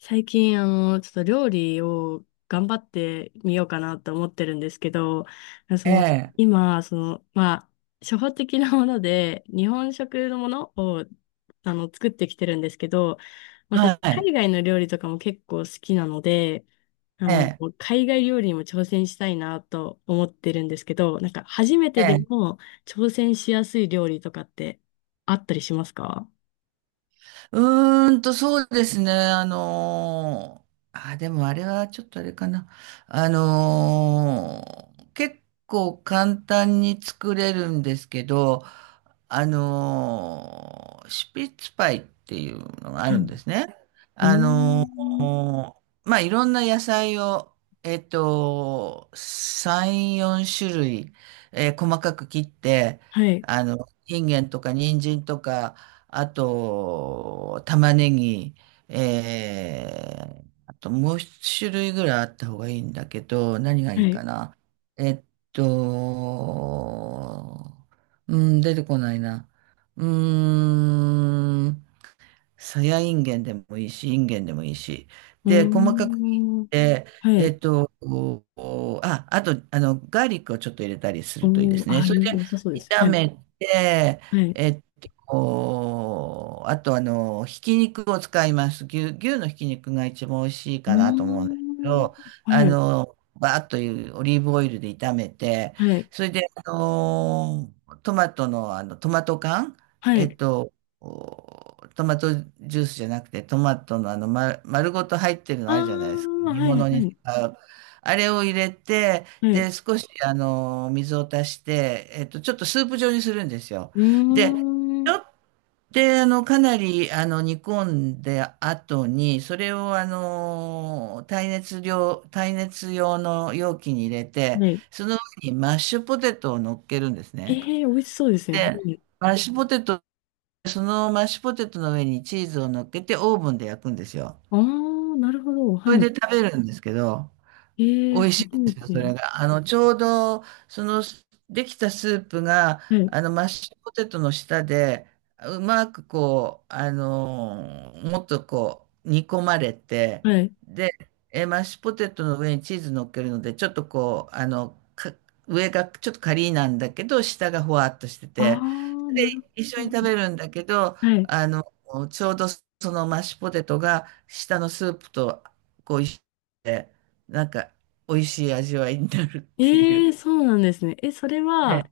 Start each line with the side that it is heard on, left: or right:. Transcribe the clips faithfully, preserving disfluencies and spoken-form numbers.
left: 最近、あの、ちょっと料理を頑張ってみようかなと思ってるんですけど、そ
right: え
left: の、
right: え、
left: 今、その、まあ、初歩的なもので、日本食のものを、あの、作ってきてるんですけど、私、
right: はい、
left: 海外の料理とかも結構好きなので、あ
right: え
left: の、
right: え、
left: 海外料理にも挑戦したいなと思ってるんですけど、なんか、初めて
right: え
left: で
right: え、
left: も挑戦しやすい料理とかってあったりしますか？
right: うーんと、そうですね。あのーあ、でもあれはちょっとあれかな。あのー結構簡単に作れるんですけど、あのーシュピッツパイっていうのがあ
left: はい。
right: るん
left: う
right: ですね。
left: ー
right: あの
left: ん。
right: ーまあ、いろんな野菜を、えっと、さん、よん種類、えー細かく切って、
left: はい。
right: あの、インゲンとか人参とか、あと、玉ねぎ、えー、あともう一種類ぐらいあった方がいいんだけど、何が
left: は
right: いいか
left: い。
right: な。えっと、うん、出てこないな。うーん、さやいんげんでもいいし、いんげんでもいいし。
left: うー
right: で、細かく切
left: ん。
right: って、
left: は
right: え
left: い。
right: っと、こうあ、あと、あの、ガーリックをちょっと入れたりするといいで
left: おー、
right: すね。
left: あー、
right: それ
left: い
right: で、
left: い、良さそうです。
right: 炒
left: はい。
right: めて、
left: はい。う
right: えっと、こうあと、あの、ひき肉を使います。牛、牛のひき肉が一番美味しい
left: ー
right: かなと思うんですけ
left: ん。
right: ど、あ
left: はい。
right: の、バーッというオリーブオイルで炒めて、
left: はい。
right: それで、あの、トマトの、あの、トマト缶、
left: は
right: えっ
left: い。
right: と、こうトマトジュースじゃなくて、トマトのあの、ま、丸ごと入ってるの
left: ああ、
right: あるじゃないですか。煮
left: はい、
right: 物
left: は
right: に
left: い。
right: 使う。あれを入れて、
left: はい。
right: で、少しあの、水を足して、えっと、ちょっとスープ状にするんですよ。
left: うー
right: で、ち
left: ん。
right: ょっとあの、かなりあの、煮込んで後に、それをあの、耐熱量、耐熱用の容器に入れて、
left: はい。
right: その上にマッシュポテトを乗っけるんです
left: え
right: ね。
left: えー、美味しそうですね。は
right: で、
left: い。
right: マッシュポテトそのマッシュポテトの上にチーズを乗っけてオーブンで焼くんですよ。
left: ああ、なるほど。
right: そ
left: は
right: れ
left: い。
right: で食べるんですけど、
left: ええ
right: 美
left: ー、
right: 味しいん
left: 初め
right: ですよ、そ
left: て。
right: れが。あの、ちょうど、その、できたスープが、
left: はい。
right: あの、マッシュポテトの下で、うまくこう、あの、もっとこう、煮込まれて、
left: はい。
right: で、え、マッシュポテトの上にチーズ乗っけるので、ちょっとこう、あの、か、上がちょっとカリーなんだけど、下がほわっとして
left: あ
right: て、
left: あ、な
right: で、
left: る
right: 一緒に
left: ほ
right: 食
left: ど。
right: べるんだけど、
left: はい。
right: あの、ちょうどそのマッシュポテトが、下のスープと、こう、一緒で、なんか、美味しい味わいになるってい
left: ええ
right: う。
left: ー、そうなんですね。え、それは、
right: ええ、
left: あ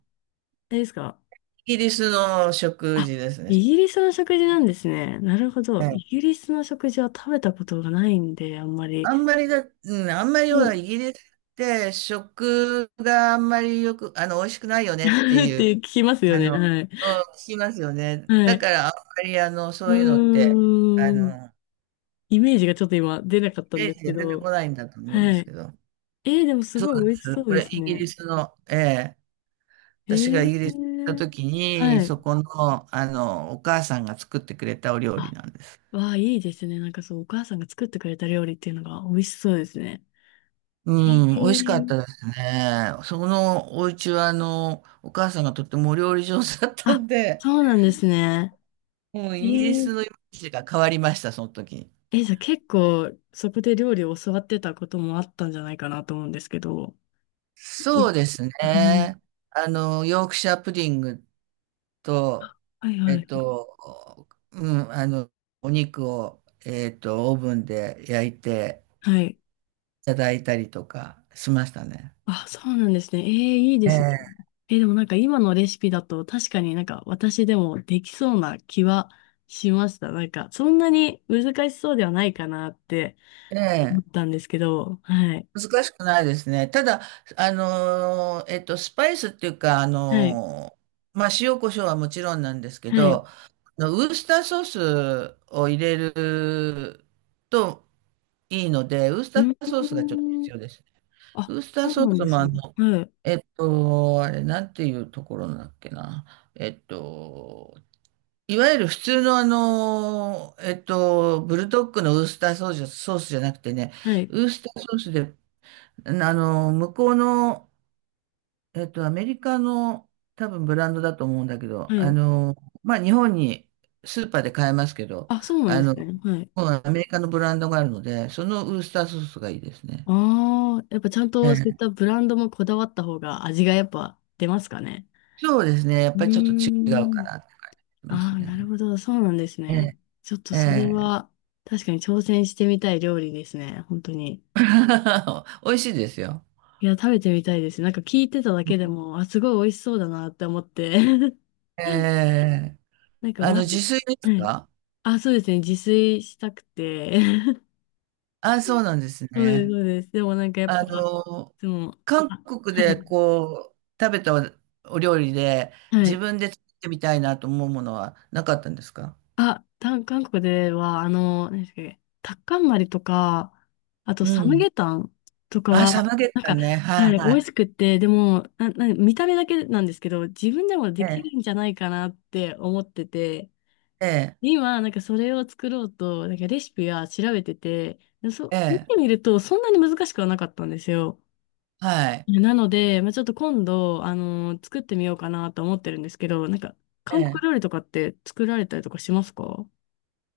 left: れですか？
right: イギリスの食
left: あ、
right: 事ですね。
left: イギリスの食事なんですね。なるほど。
right: え
left: イギ
right: え、
left: リスの食事は食べたことがないんで、あんまり。
right: あんまりだ、うん、あんまりほ
left: そ
right: ら、
left: う
right: イギリスって食があんまりよく、あの、美味しくないよ ねって
left: っ
right: い
left: て
right: う、
left: 聞きますよ
right: あ
left: ね。
right: の、
left: はい。
right: うん、聞きますよね。
left: は
right: だか
left: い。
right: ら、あんまり、あの、
left: う
right: そういうのって、あ
left: ーん。
right: の、
left: イメージがちょっと今出なかった
right: イ
left: ん
right: メー
left: です
right: ジ
left: け
right: が出てこ
left: ど。
right: ないんだと思うん
left: は
right: です
left: い。
right: けど。
left: えー、でもす
right: そう
left: ご
right: な
left: い
right: ん
left: 美
right: で
left: 味
right: す。
left: しそう
right: こ
left: で
right: れ、
left: す
right: イギリ
left: ね。
right: スの、ええ、
left: え
right: 私がイギリスに行った
left: ー、
right: 時に、
left: はい。
right: そこの、あの、お母さんが作ってくれたお料理
left: あ、
right: なんです。
left: わあ、いいですね。なんかそう、お母さんが作ってくれた料理っていうのが美味しそうですね。え
right: うん、美味しかっ
left: ー、
right: たですね。そこのお家は、あの、お母さんがとってもお料理上手だったん
left: あ、
right: で、
left: そうなんですね。
right: もう
left: え
right: イギリス
left: ー
right: のイメージが変わりました、その時に。
left: え、じゃあ結構そこで料理を教わってたこともあったんじゃないかなと思うんですけど。い
right: そうです
left: はい。
right: ね。あの、ヨークシャープディングと、
left: あはい
right: え
left: は
right: っ
left: い。
right: と、うん、あの、お肉を、えっと、オーブンで焼いて
left: はい。
right: いただいたりとかしましたね。
left: あ、そうなんですね。えー、いいで
right: え
left: すね。
right: え。
left: えー、でもなんか今のレシピだと確かになんか私でもできそうな気はしました。なんかそんなに難しそうではないかなって思
right: ええ、
left: ったんですけど。はい。
right: 難しくないですね。ただ、あのー、えっと、スパイスっていうか、あ
left: はい。
right: のー、まあ、塩コショウはもちろんなんですけ
left: はい。う
right: ど、あのウースターソースを入れるといいので、ウースターソー
left: ー
right: スがちょっと
left: ん。
right: 必要ですね。
left: あ、
right: ウースター
left: そう
right: ソ
left: な
right: ー
left: ん
right: ス
left: で
right: も
left: す
right: あ
left: ね。
right: の、
left: はい。
right: えっと、あれ、なんていうところなんだっけな。えっと、いわゆる普通のあの、えっと、ブルドッグのウースターソースソースじゃなくてね、
left: はい。
right: ウースターソースであの、向こうの、えっと、アメリカの多分ブランドだと思うんだけど、
left: は
right: あ
left: い。
right: の、まあ、日本にスーパーで買えますけど、
left: あ、そうなん
right: あ
left: です
right: の、
left: ね。はい。
right: アメリカのブランドがあるので、そのウースターソースがいいですね。
left: ああ、やっぱちゃん
right: え
left: とそういっ
right: え、
left: たブランドもこだわった方が味がやっぱ出ますかね？
right: そうですね。やっ
left: う
right: ぱり
left: ー
right: ちょっと違うか
left: ん。
right: なって感じま
left: あ
right: す
left: あ、なる
right: ね。
left: ほど。そうなんです
right: え
left: ね。
right: え、
left: ちょっと
right: え
left: それ
right: え。
left: は確かに挑戦してみたい料理ですね。本当に。
right: 美味しいですよ。
left: いや、食べてみたいです。なんか聞いてただけでも、あ、すごい美味しそうだなって思って。
right: ええ。
left: なんか
right: あの、
left: ま、は
right: 自炊です
left: い。
right: か？
left: あ、そうですね。自炊したくて。
right: あ、そうなんです
left: そうです、
right: ね。
left: そうです。でもなんかやっ
right: あ
left: ぱ、い
right: の、
left: つも、
right: 韓
left: あ、
right: 国
left: は
right: で
left: い。
right: こう、食べたお料理で
left: は
right: 自
left: い。
right: 分で作ってみたいなと思うものはなかったんですか？
left: あ、た韓国では、あの、何でしたっけ、タッカンマリとか、あと
right: う
left: サム
right: ん。
left: ゲタンとか
right: あ、サ
left: は、
right: ムゲ
left: なん
right: タ
left: か、
right: ンね。はい
left: はい、美
right: は
left: 味
right: い。
left: しくって、でも、な、な、見た目だけなんですけど、自分でもで
right: え
left: き
right: え、
left: るんじゃないかなって思ってて、
right: ええ、
left: で今、なんかそれを作ろうと、なんかレシピは調べてて、で
right: え
left: そ、見
right: え、
left: てみると、そんなに難しくはなかったんですよ。
right: はい。
left: なので、まあ、ちょっと今度、あの、作ってみようかなと思ってるんですけど、なんか、
right: え
left: 韓国
right: え。
left: 料理とかって作られたりとかしますか？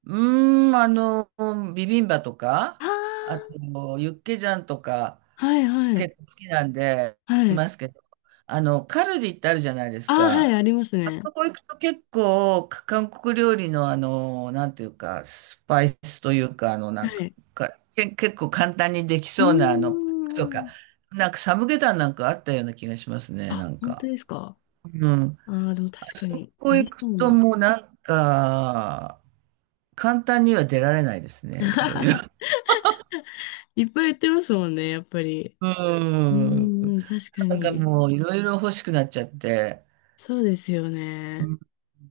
right: うーん、あの、ビビンバと
left: あ
right: か、あと、
left: ー
right: ユッケジャンとか、
left: はいはい。
right: 結構好きなんで、
left: は
right: い
left: い。
right: ますけど、あの、カルディってあるじゃないです
left: ああ、は
right: か。
left: い、ありますね。
right: そこ行くと結構、韓国料理のあの、なんていうか、スパイスというか、あの、な
left: は
right: んか、
left: い。
right: かけ結構簡単にでき
left: う
right: そうな、あの、パ
left: ー
right: ックとか、
left: ん。
right: なんかサムゲタンなんかあったような気がしますね、
left: あ、
right: なん
left: 本当
right: か。
left: ですか？
right: うん。
left: ああー、でも
right: あ
left: 確か
right: そ
left: に、
right: こ
left: あ
right: 行
left: り
right: く
left: そう
right: と
left: な。
right: もうなんか、簡単には出られないですね、いろいろ。
left: いっぱい言ってますもんね、やっぱり。
right: う
left: う
right: ん。
left: ーん、確か
right: なんか
left: に。
right: もういろいろ欲しくなっちゃって。
left: そうですよね。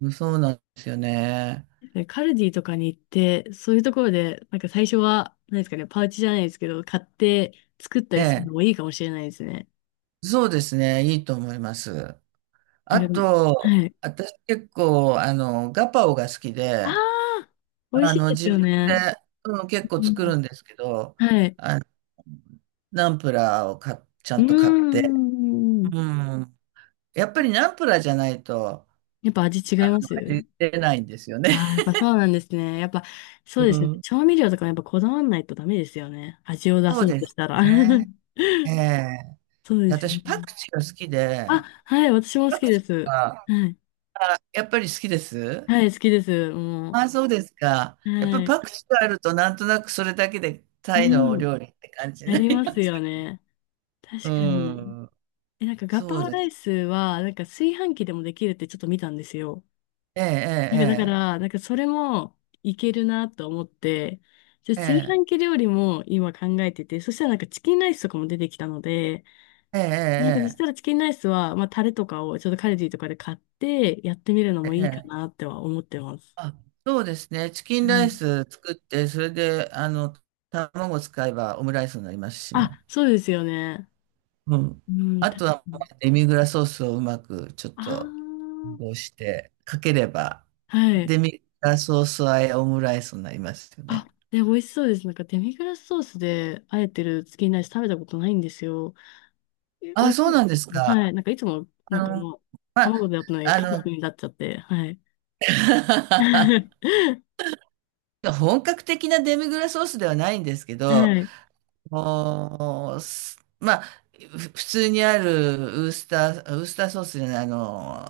right: うん、そうなんですよね。
left: でカルディとかに行って、そういうところで、なんか最初は、何ですかね、パウチじゃないですけど、買って作った
right: え
left: りする
right: え、
left: のもいいかもしれないですね。
right: そうですね、いいと思います。あ
left: なんか、は
right: と、
left: い。
right: 私結構、あの、ガパオが好き
left: あ
right: で、
left: あ、美味
right: あ
left: しい
right: の、
left: です
right: 自分
left: よね。
right: で、うん、結構
left: う
right: 作
left: ん
right: るんですけど、
left: はい。
right: あの、ナンプラーをか、ちゃ
left: う
right: んと買っ
left: ー
right: て、
left: ん。
right: うん。やっぱりナンプラーじゃないと、
left: やっぱ味違
right: あ
left: い
right: の、
left: ます？
right: 味出ないんですよね。
left: ああやっ ぱそうなんですね。やっぱそ
right: う
left: うですね。
right: ん。
left: 調味料とかもやっぱこだわんないとダメですよね。味を出
right: そう
left: そう
right: で
left: とし
right: す
left: たら。
right: ね。ええ、
left: そうですよね。
right: 私、パクチーが好き
left: あ、
right: で、
left: はい、私も好
right: パ
left: き
right: ク
left: で
right: チー
left: す。
right: が、
left: はい。
right: あ、やっぱり好きです。
left: はい、好きです。
right: あ
left: も
right: あ、そうですか。
left: う。
right: やっぱ
left: はい。
right: パクチーがあるとなんとなくそれだけでタイの
left: う
right: お
left: ん。
right: 料理って感じ
left: あ
right: にな
left: り
right: り
left: ま
right: ま
left: す
right: す
left: よ
right: よ。
left: ね。
right: う
left: 確かに。
right: ん。
left: え、なんかガ
right: そ
left: パ
right: う
left: オ
right: で
left: ライ
right: す。
left: スは、なんか炊飯器でもできるってちょっと見たんですよ。
right: え
left: なん
right: え、
left: かだから、なんかそれもいけるなと思って、じゃあ
right: ええ、
left: 炊
right: え
left: 飯
right: え、
left: 器料理も今考えてて、そしたらなんかチキンライスとかも出てきたので、
right: ええ、
left: なんかそし
right: え
left: たら
right: え、
left: チキンライスは、まあタレとかをちょっとカルディとかで買ってやってみるの
right: え
left: もいいか
right: え。え
left: なっ
right: え、
left: ては思ってます。
right: あ、そうですね。チキ
left: う
right: ンライ
left: ん。
right: ス作って、それで、あの、卵使えばオムライスになりますしね。
left: あ、そうですよね。
right: うん。
left: うん、
right: あ
left: 確
right: と
left: か
right: は、
left: に。
right: デミグラソースをうまくちょっ
left: あ
right: と、こ
left: ー
right: うして、かければ、
left: はい。
right: デミグラソース和えオムライスになりますよ
left: あ、
right: ね。
left: で、美味しそうです。なんかデミグラスソースであえてるチキンライス食べたことないんですよ。え、美
right: あ、
left: 味し
right: そう
left: いで
right: なんです
left: す。
right: か。
left: はい。なんかいつも、
right: あ
left: なんか
right: の、
left: もう、
right: ま
left: 卵
right: あ、
left: でやったのに
right: あ
left: ケチャップ
right: の、
left: になっちゃって、はい。
right: 本格的なデミグラスソースではないんですけど、
left: はい。
right: もう、すまあ、ふ普通にあるウースター、ウースターソースじゃない、あの、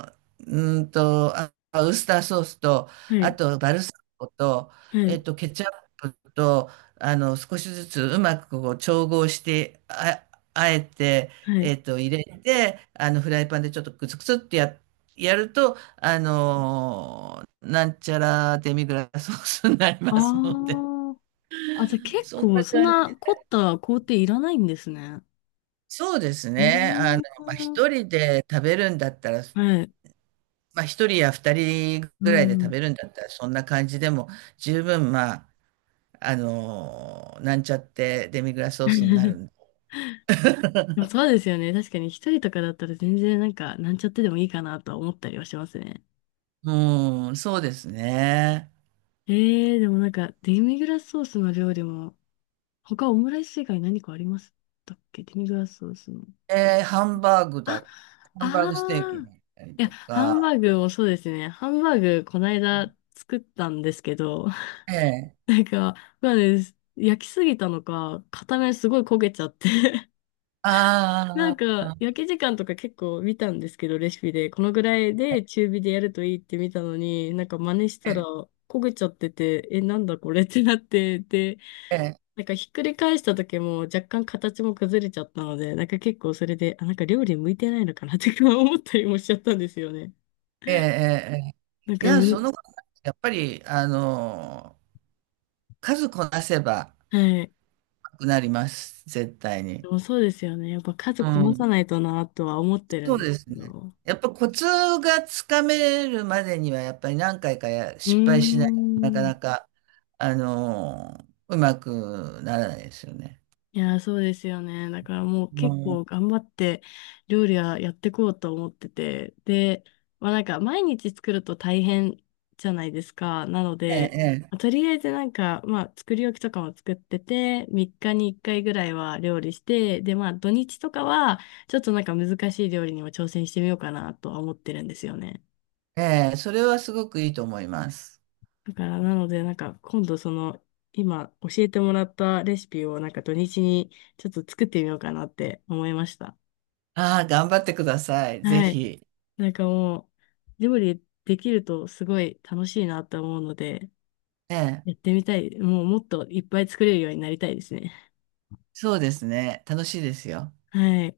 right: うーんと、あ、ウースターソースと、
left: は
right: あ
left: い。
right: とバルサミコと、
left: は
right: えっ
left: い。
right: と、ケチャップと、あの、少しずつうまくこう調合して、あ、あえて、
left: はい。
right: えっと、入れて、あの、フライパンでちょっとクツクツってや、やると、あの、なんちゃらデミグラスソースになり
left: あ
right: ますので。
left: あ。あ、じゃあ 結
right: そん
left: 構、
right: な
left: そん
right: 感
left: な凝った工程いらないんですね。
right: そうです
left: う
right: ね。
left: ー
right: あの、まあ、
left: ん。
right: 一人で食べるんだったら、
left: はい。
right: まあ、一人や二人
left: う
right: ぐらいで食
left: ん。
right: べるんだったら、そんな感じでも十分、まあ、あの、なんちゃってデミグラスソースにな るんで。
left: でも そうですよね。確かに一人とかだったら全然なんか、なんちゃってでもいいかなとは思ったりはしますね。
right: うん、そうですね。
left: えー、でもなんか、デミグラスソースの料理も、他オムライス以外何かありましたっけ？デミグラスソースの。
right: えーハンバーグ
left: あ、
right: だ、ハンバー
left: あ
right: グステーキ
left: あ。
right: だったり
left: いや、
right: と
left: ハンバ
right: か、
left: ーグもそうですね。ハンバーグ、こないだ作ったんですけど、
right: ええ、
left: なんか、まあね、焼きすぎたのか、片面すごい焦げちゃって。なん
right: あ
left: か、
right: あ、
left: 焼き時間とか結構見たんですけど、レシピで。このぐらいで中火でやるといいって見たのに、なんか真似し
right: え
left: たら
right: え、
left: 焦げちゃってて、え、なんだこれってなって、で、
right: ええ、
left: なんかひっくり返した時も若干形も崩れちゃったので、なんか結構それで、あ、なんか料理向いてないのかなってか 思ったりもしちゃったんですよね。
right: ええ、ええ、
left: なん
right: い
left: か、
right: や、そ
left: む
right: の、やっぱり、あの、数こなせば、
left: はい。
right: なります、絶対
left: で
right: に。
left: もそうですよね。やっぱ数
right: う
left: こなさ
right: ん。
left: ないとなとは思ってる
right: そ
left: ん
right: う
left: です
right: です
left: け
right: ね。
left: ど。
right: やっぱコツがつかめるまでには、やっぱり何回かや
left: うー
right: 失敗しないとなか
left: ん。
right: なか、あのーうまくならないですよね。
left: いやー、そうですよね。だからもう
right: う
left: 結
right: ん、
left: 構頑張って料理はやってこうと思ってて。で、まあなんか毎日作ると大変じゃないですか。なの
right: え
left: で、
right: え、
left: まあとりあえずなんか、まあ作り置きとかも作ってて、みっかにいっかいぐらいは料理して、でまあ土日とかはちょっとなんか難しい料理にも挑戦してみようかなとは思ってるんですよね。
right: ええ、ええ、それはすごくいいと思います。
left: だからなのでなんか今度その今教えてもらったレシピをなんか土日にちょっと作ってみようかなって思いました。
right: ああ、頑張ってください。ぜ
left: はい。
right: ひ。
left: なんかもう、料理できるとすごい楽しいなと思うので、
right: ええ、
left: やってみたい。もうもっといっぱい作れるようになりたいですね。
right: そうですね。楽しいですよ。
left: はい。